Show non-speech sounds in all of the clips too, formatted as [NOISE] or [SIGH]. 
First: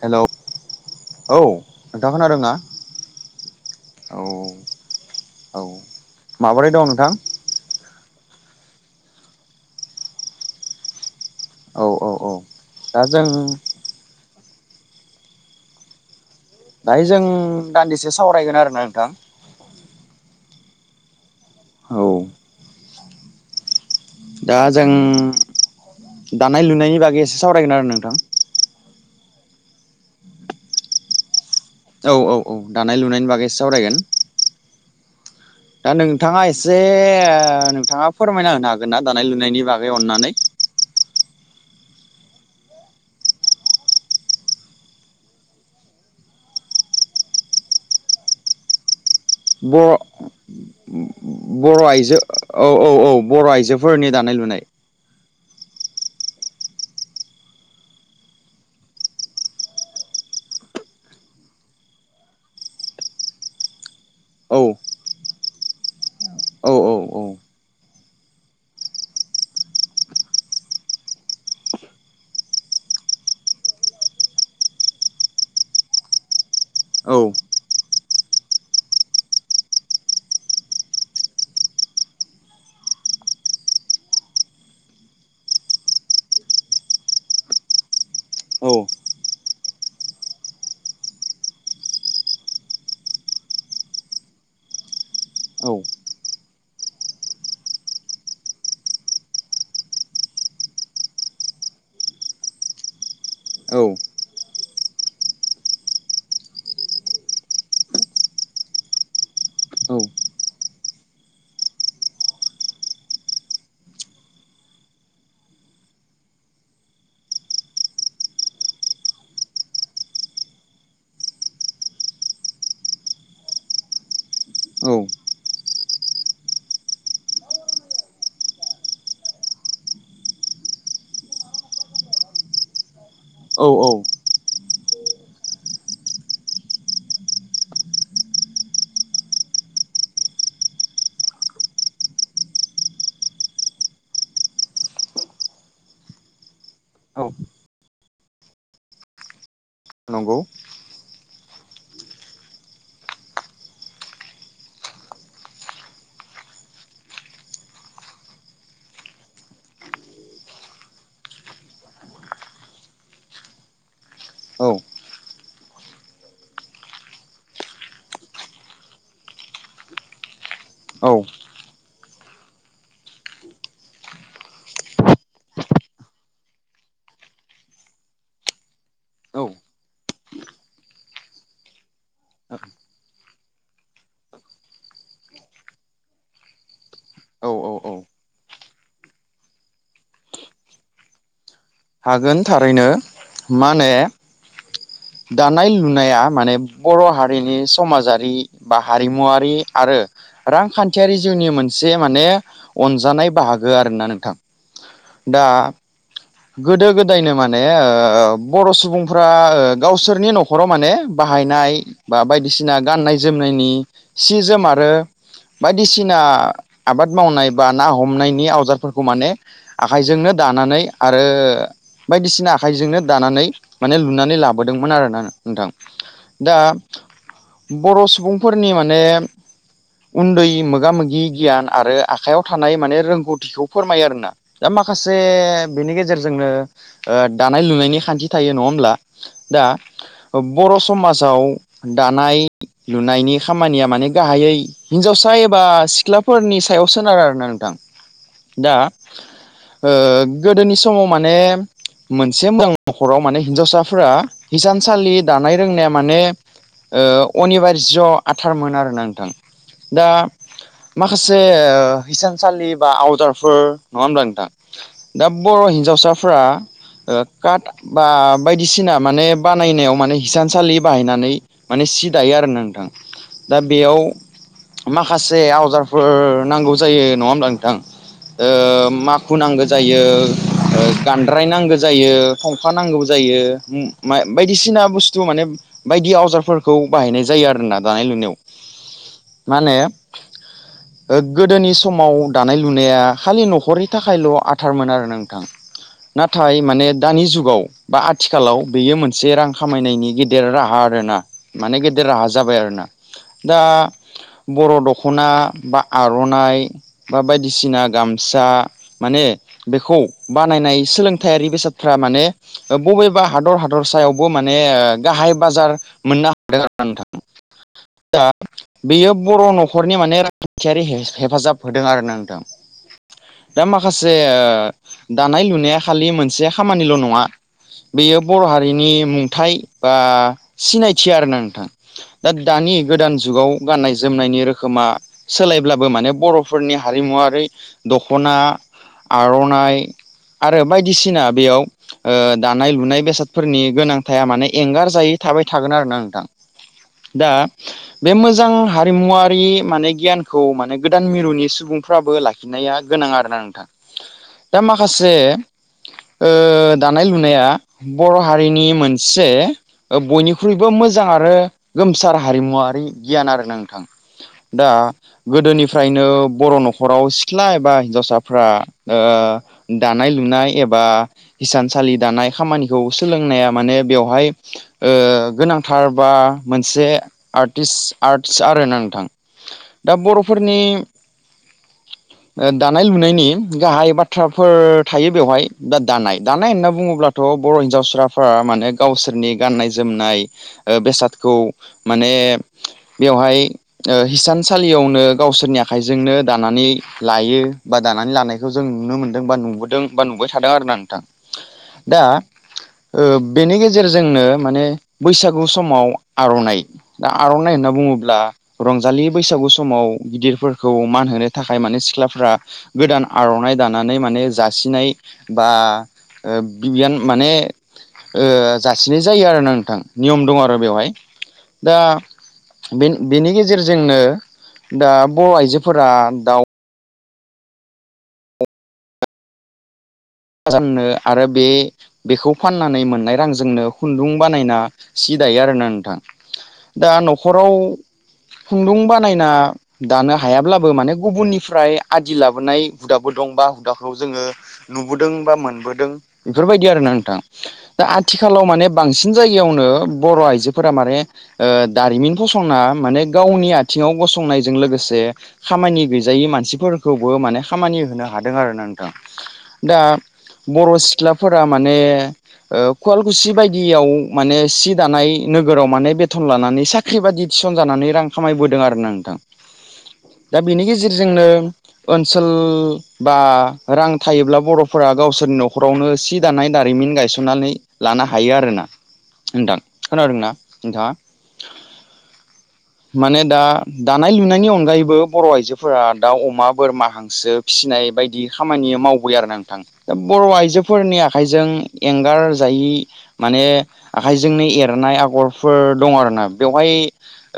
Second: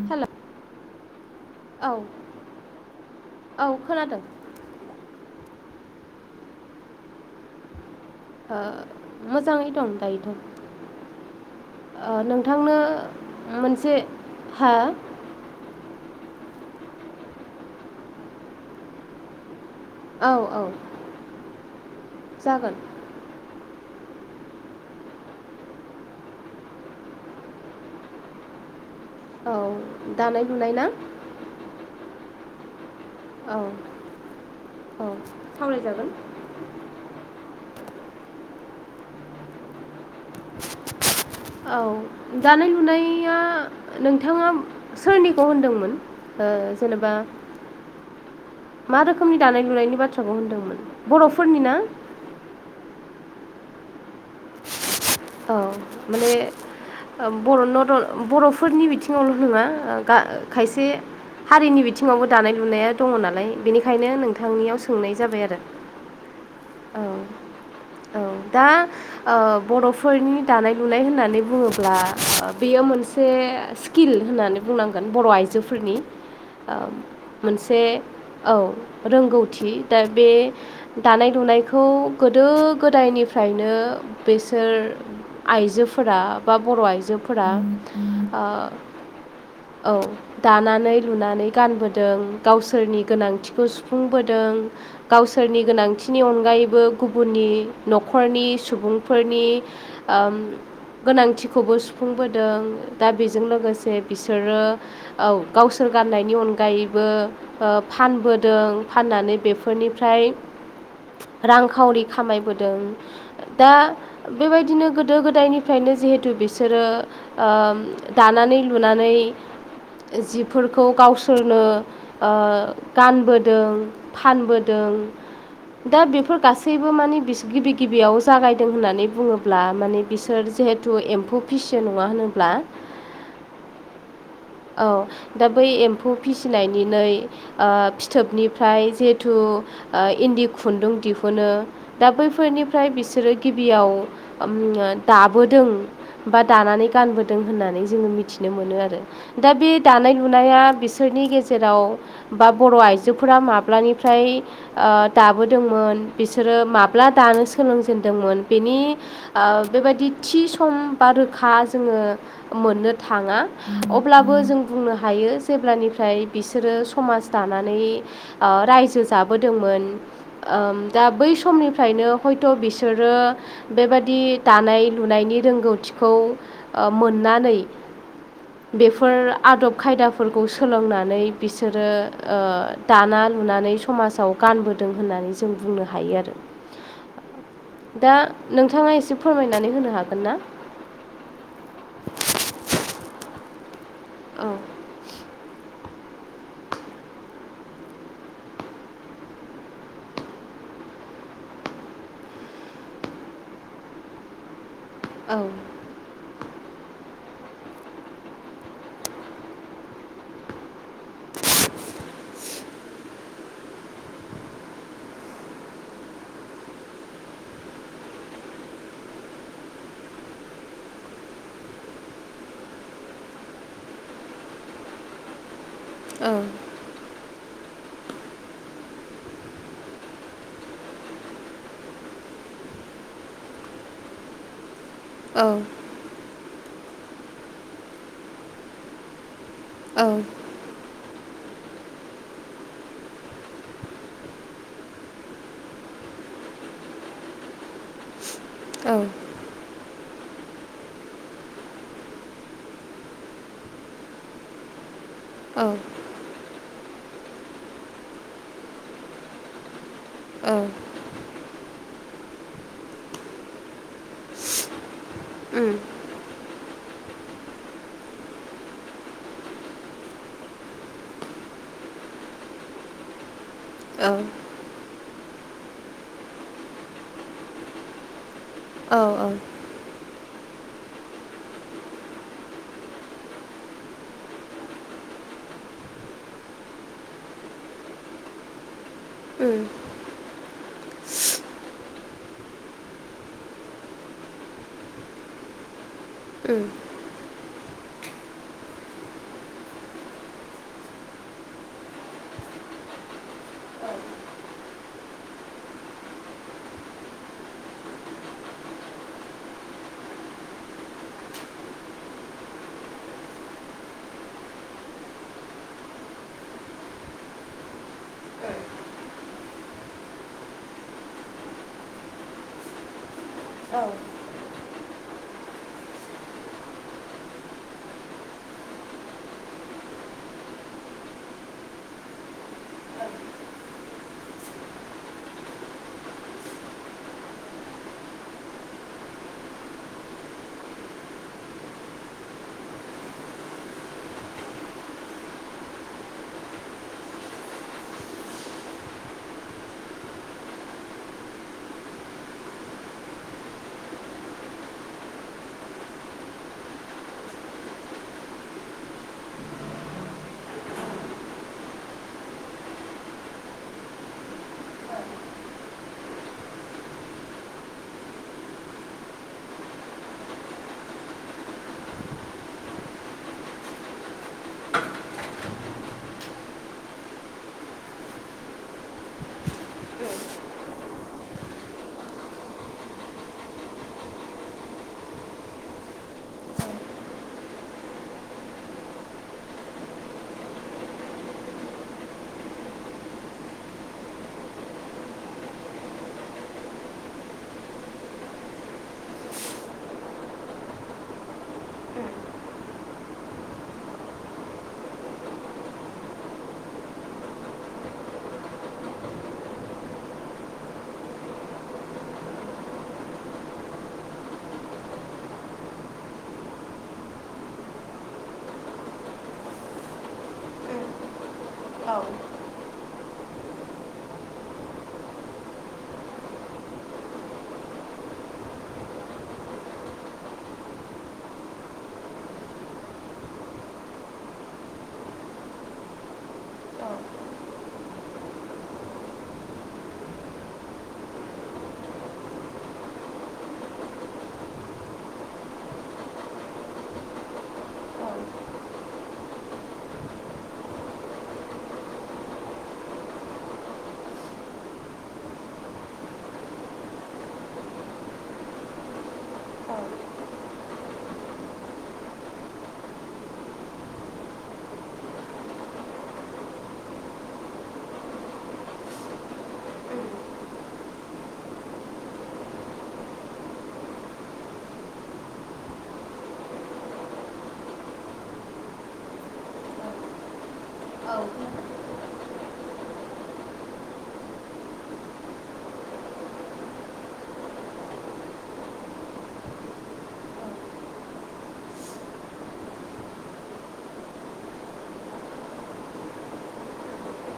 Hello hello औ औ नोंथां खोनादोंना? औ खोनादों। औ माबोरै दं नोंथां? ओ मोजाङै दं दायोथ'‌ औ औ ओ औ नोंथांनो दा जों मोनसे हा? दाहाय जों दान्दिसे सावरायगोन आरोना नोंथां। औ औ औ जागोन। दा जों दानाय लुनायनि बागै एसे सावरायगोन आरो नोंथां। औ दानाय लुनाय ना? औ औ औ दानाय लुनायनि बागै एसे औ सावरायगोन। औ। दा सावरायजागोन नोंथाङा एसे ओ नोंथाङा फोरमायना होनो हागोन ना दानाय लुनायनि बागै? अननानै। [INAUDIBLE] औ दानाय लुनाया नोंथाङा सोरनिखौ होनदोंमोन? ओ जेनेबा मा रोखोमनि दानाय लुनायनि बर' बाथ्राखौ होनदोंमोन बर'फोरनि बर' ना आइजो औ औ औ। बर' आइजोफोरनि दानाय लुनाय। औ माने बर' न बर'फोरनि बिथिङावल' नङा गा खायसे हारिनि बिथिङावबो दानाय लुनाया दङ नालाय बेनिखायनो औ नोंथांनियाव सोंनाय जाबाय आरो। औ औ ओ औ औ। दा ओ बर'फोरनि दानाय लुनाय होननानै बुङोब्ला बेयो मोनसे स्किल होननानै बुंनांगोन बर' आइजोफोरनि ओ औ मोनसे औ रोंगौथि दा बे दानाय लुनायखौ गोदो गोदायनिफ्रायनो बेसोर आइजोफोरा बा बर' आइजोफोरा ओ औ औ दानानै लुनानै गानबोदों गावसोरनि गोनांथिखौ सुफुंबोदों गावसोरनि औ गोनांथि नि अनगायैबो गुबुननि न'खरनि सुबुंफोरनि ओम गोनांथिखौबो सुफुंबोदों दा बेजों औ लोगोसे बिसोरो औ गावसोर गाननायनि अनगायैबो ओ फानबोदों फाननानै बेफोरनिफ्राय रांखावरि खामायबोदों दा बेबायदिनो गोदो गोदायनिफ्रायनो जिहेथु बिसोरो ओ दानानै लुनानै जिफोरखौ गावसोरनो ओ गानबोदों फानबोदों औ [INAUDIBLE] [UNINTELLIGIBLE] दा बेफोर गासैबो माने गिबि गिबियाव जागायदों होननानै बुङोब्ला माने बिसोर जेहे थु एम्फौ फिसियो नङा होनोब्ला औ-औ औ दा बै एम्फौ फिसिनायनिनै फिथोबनिफ्राय जिहेथु ओ इन्दि खुन्दुं दिहुनो दा बैफोरनिफ्राय बिसोरो गिबियाव उम दाबोदों बा दानानै गानबोदों होननानै जोङो मिथिनो मोनो आरो दा बे दानाय नंगौ लुनाया बिस सोरनि गेजेराव बा बर' आइजोफोरा माब्लानिफ्राय ओ दाबोदोंमोन बिसोरो माब्ला दानो सोलोंजेनदोंमोन बेनि ओ बेबायदि थि सम बा रोखा जोङो मोननो थाङा अब्लाबो जों औ बुंनो हायो हायो जेब्लानिफ्राय बिसोरो समाज दानानै ओ रायजो जाबोदोंमोन। ओ दा औ बै समनिफ्रायनो हयथ' बिसोरो बेबादि दानाय लुनाय नायनि रोंगौथिखौ मोननानै बेफोर औ आदब खायदाफोरखौ सोलोंनानै बिसोरो ओ दाना लुनानै समावजाव गानबोदों होननानै जों बुंनो हायो आरो औ औ दा नोंथाङा एसे फोरमायनानै होनो हागोन ना? हागोन थारैनो मा होनो औ दानाय- लुनाया माने बर' हारिनि समाजारि बा हारिमुवारि आरो रांखा न्थियारि जिउनि मोनसे माने अनजानाय बाहागो आरो ना नोंथां। औ दा गोदो गोदायनो माने ओ बर' सुबुंफ्रा गावसोरनि न'खराव माने बाहायनाय बा बायदिसिना गाननाय जोमनायनि सि जोम आरो बायदिसिना आबाद मावनाय बा ना हमनायनि आवजादफोरखौ माने आखाइजोंनो दानानै आरो बायदिसिना आखाइजोंनो दानानै माने लुनानै लाबोदोंमोन आरोना नोंथां। औ दा बर' सुबुंफोरनि माने उन्दै मोगा मोगि गियान आरो आखाइयाव थानाय माने रोंगौथिखौ फोरमायो आरोना दा खासे औ जोंनो ओ दानाय लुनायनि खान्थि थायो नङा होमब्ला? दा औ बर' समाजाव दानाय लुनायनि खामानिया माने गाहायै हिन्जावसा एबा सिख्लाफोरनि सायाव सोनारो आरो ना नोंथां। [INAUDIBLE] [UNINTELLIGIBLE] दा औ ओ गोदोनि समाव माने मोनसे मोजां न'खराव माने हिनजावसाफोरा हिसानसालि दानाय रोंनाया औ माने ओ अनिबार ज' आथारमोन आरोना नोंथां। दा औ माखा से ओ हिसानसालि बा आवदारफोर नङा होमबा नोंथां? दा बर' हिन्जावसाफ्रा ओ काट बा बायदिसिना माने बानायनायाव माने हिसानसालि बाहायनानै माने सि दायो आरो ना नोंथां। दा बेयाव माखासे आवजारफोर नांगौ जायो नङा होमब्ला नोंथां? ओ माखु नांगौ जायो। ओ गानद्राय नांगौ जायो फंफा नांगौ जायो बायदिसिना बुस्थु माने बायदि आवजारफोरखौ बाहायनाय जायो आरोना दानाय लुनायाव माने गोदोनि समाव दानाय लुनाया खालि न'खरनि थाखायल' आ थारमोन आरो नोंथां नाथाय माने दानि जुगाव बा आथिखालाव बेयो मोनसे रां खामायनायनि गेदेर राहा आरोना माने गेदेर राहा जाबाय आरो। ना दा बर' दख'ना बा आर'नाइ बा बायदिसिना गामसा माने बेखौ बानायनाय सोलोंथायारि बेसादफ्रा माने बबेबा हादर हादर सायावबो माने माने गाहाय बाजार मोननो हादों आरो नोंथां। दा बेयो बर' न'खरनि माने रांखयारि हेफाजाब होदों आरोना नोंथां। दा माखासे ओ दानाय लुनाया खालि मोनसे खामानिल' नङा। बेयो बर' हारिनि मुंथाय बा सिनायथि आरोना नोंथां। दा दानि गोदान जुगाव गाननाय जोमनायनि रोखोमा सोलायब्लाबो माने बर'फोरनि हारि हारिमुवआरि दख'ना आर'नाइ आरो बायदिसिना बेयाव ओ दानाय लुनाय बेसादफोरनि गोनांथाया माने एंगार जायै थाबाय थागोन आरोना नोंथां। दा बे मोजां हारिमुवारि माने गियानखौ माने गोदान मिरुनि सुबुं फ्राबो लाखिनाया गोनां आरोना नोंथां दा माखासे ओ दानाय लुनाया बर' हारिनि मोनसे बयनिख्रुइबो मो मोजां आरो गोमसार हारिमुवारि गियान आरो न नोंथां दा गोदोनिफ्रायनो बर' न'खराव सिख्ला एबा हिनजावसा फ्रा ओ दानाय लुनाय एबा हिसानसालि दानाय खामानिखौ सोलों नाया माने बेवहाय ओ गोनांथार बा मोनसे आरटिस आरत आरोना नोंथां दा बर'फोरनि दानाय लु लुनायनि गाहाय बाथ्राफोर थायो बेवहाय दा दानाय दानाय होनना बुङोब्लाथ' बर' हिनजाव साफ्रा माने गावसोरनि गाननाय जोमनाय बेसादखौ माने बेवहाय हिसानसालियावनो गावसोरनि आखाइजोंनो दानानै लायो बा दानानै लानायखौ जों नुनो मोनदों बा नुबोदों बा नुबाय थादों आरोना नोंथां। दा ओ बेनि गेजेरजोंनो माने बैसागु समाव आर'नाइ दा आर'नाइ होन होनना बुङोब्ला रंजालि बैसागु समाव गिदिरफोरखौ मान होनो थाखाय माने सिख्लाफ गोदान आर'नाइ दानानै माने जासिनाय बा ओ बिबियान माने ओ जासिनाय जायो आरो ना नोंथां नियम दं आरो बेवहाय दा औ। बेनि गेजेरजोंनो दा बर' आइजोफोरा दाउ ननो आरो बे बेखौ फाननानै मोननाय रांजोंनो खुन्दुं बानायना सि दायो आरोना नोंथां दा न'खराव खुन्दुं बानायना दानो हायाब्लाबो माने गुबुननिफ्राय आदि लाबोनाय हुदाबो दं दंबा हुदाखौ जोङो नु नुबोदों बा मोनबोदों बेफोरबायदि आरो ना नोंथां दा आथिखालाव माने बांसिन जायगायावनो बर' आइजोफोरा माने ओ दारिमिन फसंना माने गावनि आथिङाव गसंनायजों लोगोसे से खामानि गैजायै मानसिफोरखौबो माने खामानि होनो हादों आरोना नोंथां। दा बर' सिख्लाफोरा माने ओ खुवालकुसि बायदियाव माने सि दानाय नोगोराव माने बेथन लानानै साख्रि बाददि थिसनजानानै रां खामायबोदों आरो ना नोंथां। दा बिनि गेजेरजोंनो ओनसोल बा रां थायोब्ला बर'फोरा गावसोरनि न'खरावनो सि दानाय दारिमिन गायसननानै लानो हायो आरोना। नोंथां खोनादोंना नोंथाङा। माने दा दानाय लुनायनि अनगायैबो बर' आइजोफोरा दाउ अमा बोरमा हांसो फिनाय बायदि खामानि मावबोबाय आरोना नों थां ओ बर' आइजोफोरनि आखाइजों एंगार जायि माने आखाइजोंनि नि एरनाय आगरफोर दं आरोना बेवहाय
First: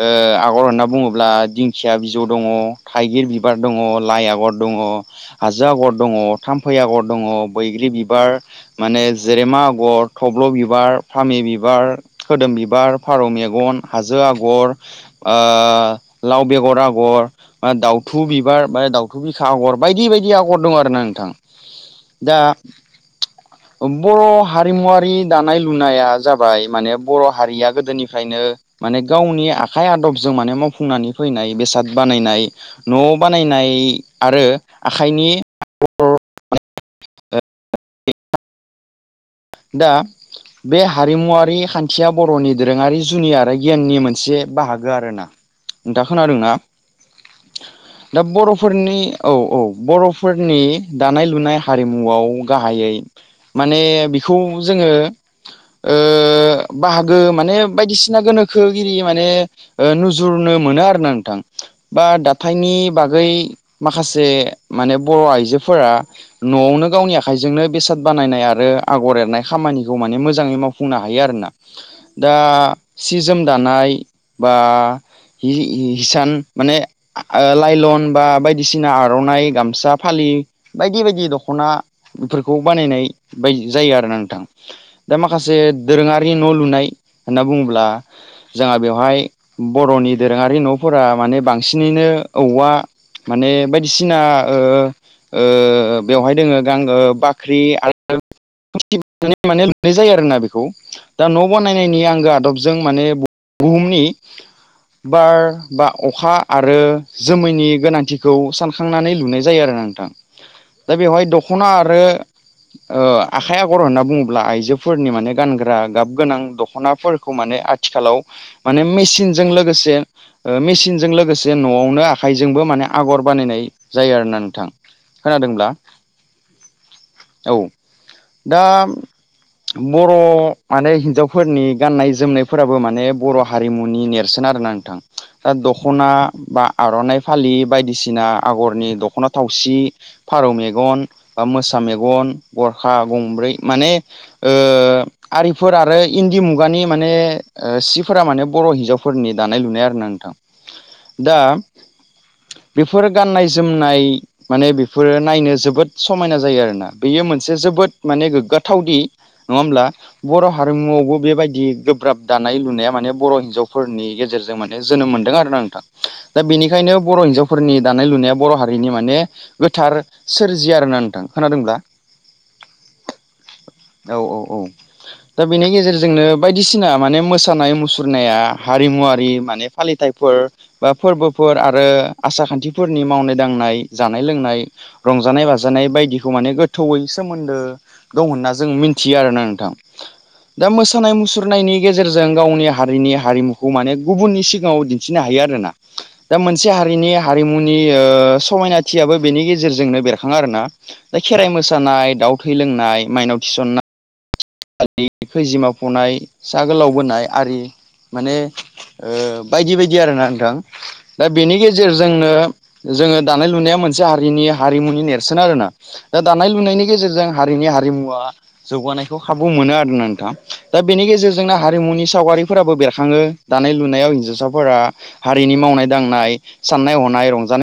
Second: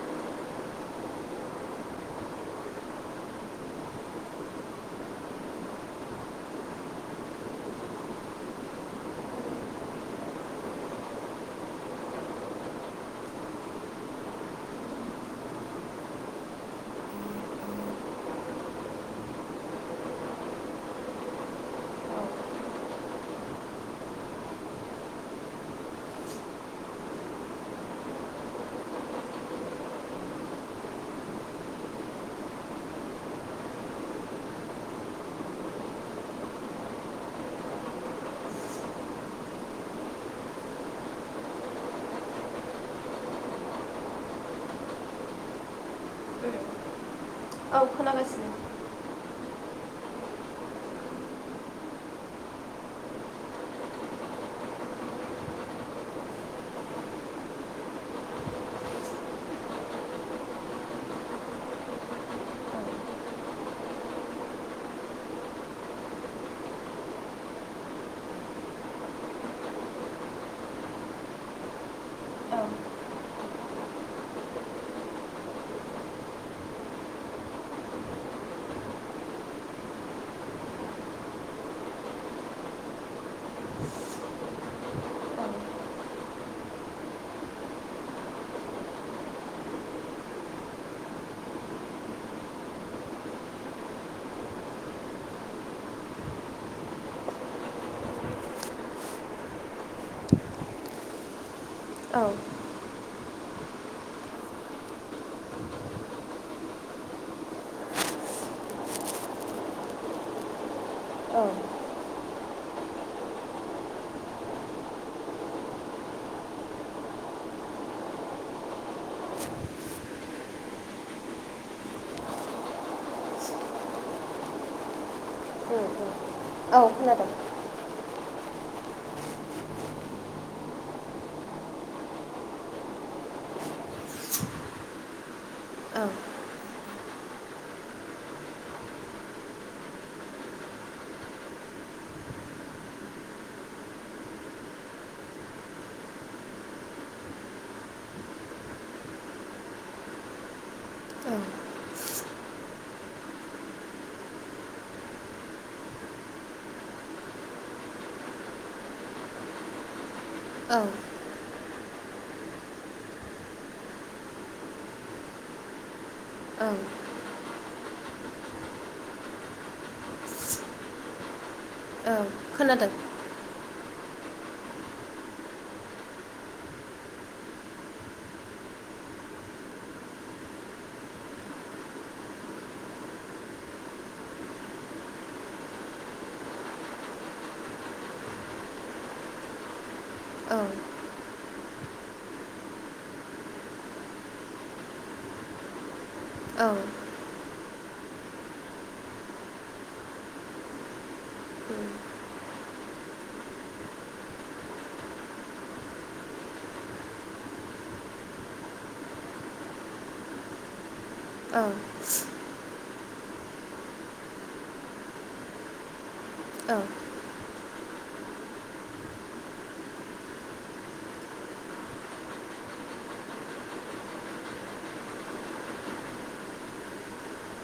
ओ आग'र होनना बुङोब्ला दिंखिया बिजौ दङ थाइगिर बिबार दङ लाइ आगर दं ङ हाजो आगर दङ थाम फै आग'र दङ बैग्रि बिबार माने जेरेमा आगर थब्ल' बिबार फामे बि बार खोदोम बिबार फारौ मेगन हाजो आगर ओ लाव बे गर आगर बा दाउथु बिबार बा दाउथु बिखा आग'र बायदि बायदि आगर दं आरोना नोंथां। दा ओ बर' हारिमुवारि दानाय लुनाया जाबाय माने बर' हारिया गोदोनिफ्राय नो माने गावनि आखाइ आदबजों माने मावफुंनानै फैनाय बेसाद बानायनाय न'आव बा नायनाय आरो आखाइनि [INAUDIBLE] दा बे हारिमुवारि खान्थिया बर'नि दोरोङारि जुनि आरो गियाननि मोनसे बाहागो आरोना। नोंथां खोनादों ना? दा बर'फोरनि औ औ बर'फोरनि दानाय लुनाय हारिमुआव गाहायै माने बि खौ जोङो ओ बाहागो माने बायदिसिना गोनोखो एरि माने ओ नुजुरनो मोनो आरोना नोंथां बा दाथायनि बागै माखासे माने बर' आइजो फोरा न'आवनो गावनि आखाइजोंनो बेसाद बानायनाय आरो आगर एरनाय खामानिखौ माने मोजाङै मावफुंनो हायो आरोना दा सि जोम दानाय इ बा हि-हि-हिसान माने आ ओ लाइलन बा बायदिसिना आर'नाइ गामसा फालि इ बायदि बायदि दख'नाफोरखौ बानायनाय बाय जायो आरोना नोंथां। दा माखासे दोरोङारि न' लुनाय होनना बुङोब्ला जाय हा बेवहाय बर'नि दोरोङारि न'फोरा माने बांसिनैनो औवा माने बायदिसिना ओ ओ बेवहाय दोङो गांगो बाख्रि आरो [UNINTELLIGIBLE] माने लुनाय जायो आरोना बेखौ। दा न' न'या नायनायनि आंगो आदबजों माने बुहुमनि बार बा अखा आरो जोमैनि गोनांथिखौ सानखांनानै लुनाय जायो आरोना ना नोंथां दा बेवहाय दख'ना आरो ओ आखाइ आगर होनना बुङोब्ला आइजोफोरनि माने गानग्रा गाब गोनां दख'नाफोरखौ माने आ थिखालाव माने मेसिनजों लोगोसे ओ मेसिनजों लोगोसे न'आवनो आखाइजोंबो माने ए आग'र बानायनाय जायो आरोना नोंथां। खोनादोंब्ला औ दा बर' माने हिनजावफोरनि गाननाय जोमनायफोराबो माने बर' हारिमुनि नेरसोन आरोना नोंथां दा दख'ना बा आर'नाइ फालि बायदिसिना आगरनि दख'ना थाव थावसि फारौ मेगन बा मोसा मेगन गरखा गंब्रै माने ओ आरिफोर आरो इन्दि मुगानि माने ओ सिफोरा माने बर' हिन्जावफोरनि दानाय लुनाय आरोना नोंथां दा बेफोर गाननाय जोमनाय माने बेफोरो नायनो जोबोद समायना जायो आरोना बेयो मोन से जोबोद माने गोग्गाथावदि नङा होमब्ला बर' हारिमुआवबो बेबायदि गोब्राब दानाय लुनाया माने बर' हिन्जावफोरनि गेजेरजों माने जोनोम मोनदों आरोना नोंथां। दा बेनिखायनो बर' हिनजाव फोरनि दानाय लुनाया बर' हारिनि माने गोथार सोरजि आरोना नोंथां। खोनादोंब्ला? औ खोनादों। औ औ औ। दा बेनि गेजेरजोंनो बायदिसिना माने मोसानाय मुसुरनाया हारिमुवारारि माने फालिथाय बा फोरबोफोर आरो आसार खान्थिफोरनि मावनाय दांनाय जानाय लोंनाय रंजानाय बाजानाय बायदिखौ माने गो गोथौवै सोमोन्दो दं होनना जों मिथियो आरोना नोंथां दा मोसानाय मुसुर मुसुरनायनि गेजेरजों गावनि हारिनि हारिमुखौ माने गुबुननि सिगाङाव दिन्थिनो हायो आरोना। दा मोनसे हारिनि हारिमु ओ समायनाथियाबो बेनि गेजेरजोंनो बेरखांङो आरोना दा खेराय मोसानाय मोसानाय दाउ थै लोंनाय माइनाव थिसननाय खैजिमा फुनाय सा गोलाव बोनाय आरि माने ओ बायदि बायदि आरोना नोंथां। दा बेनि गेजेरजोंनो जोंङो दानाय लुनाया मोनसे हारिनि हारिमुनि नेरसोन आरोना दा दानाय लुनायनि गेजेरजों हारिनि हारिमुवा जौगानाय खाबु मोनो आरोना नोंथां दा बेनि गेजेरजोंनो हारिमुनि सावगारिफोराबो बेरखाङो दानाय लुनायाव हिनजावसाफोरा हारिनि मावनाय दांनाय साननाय हनाय रंजानाय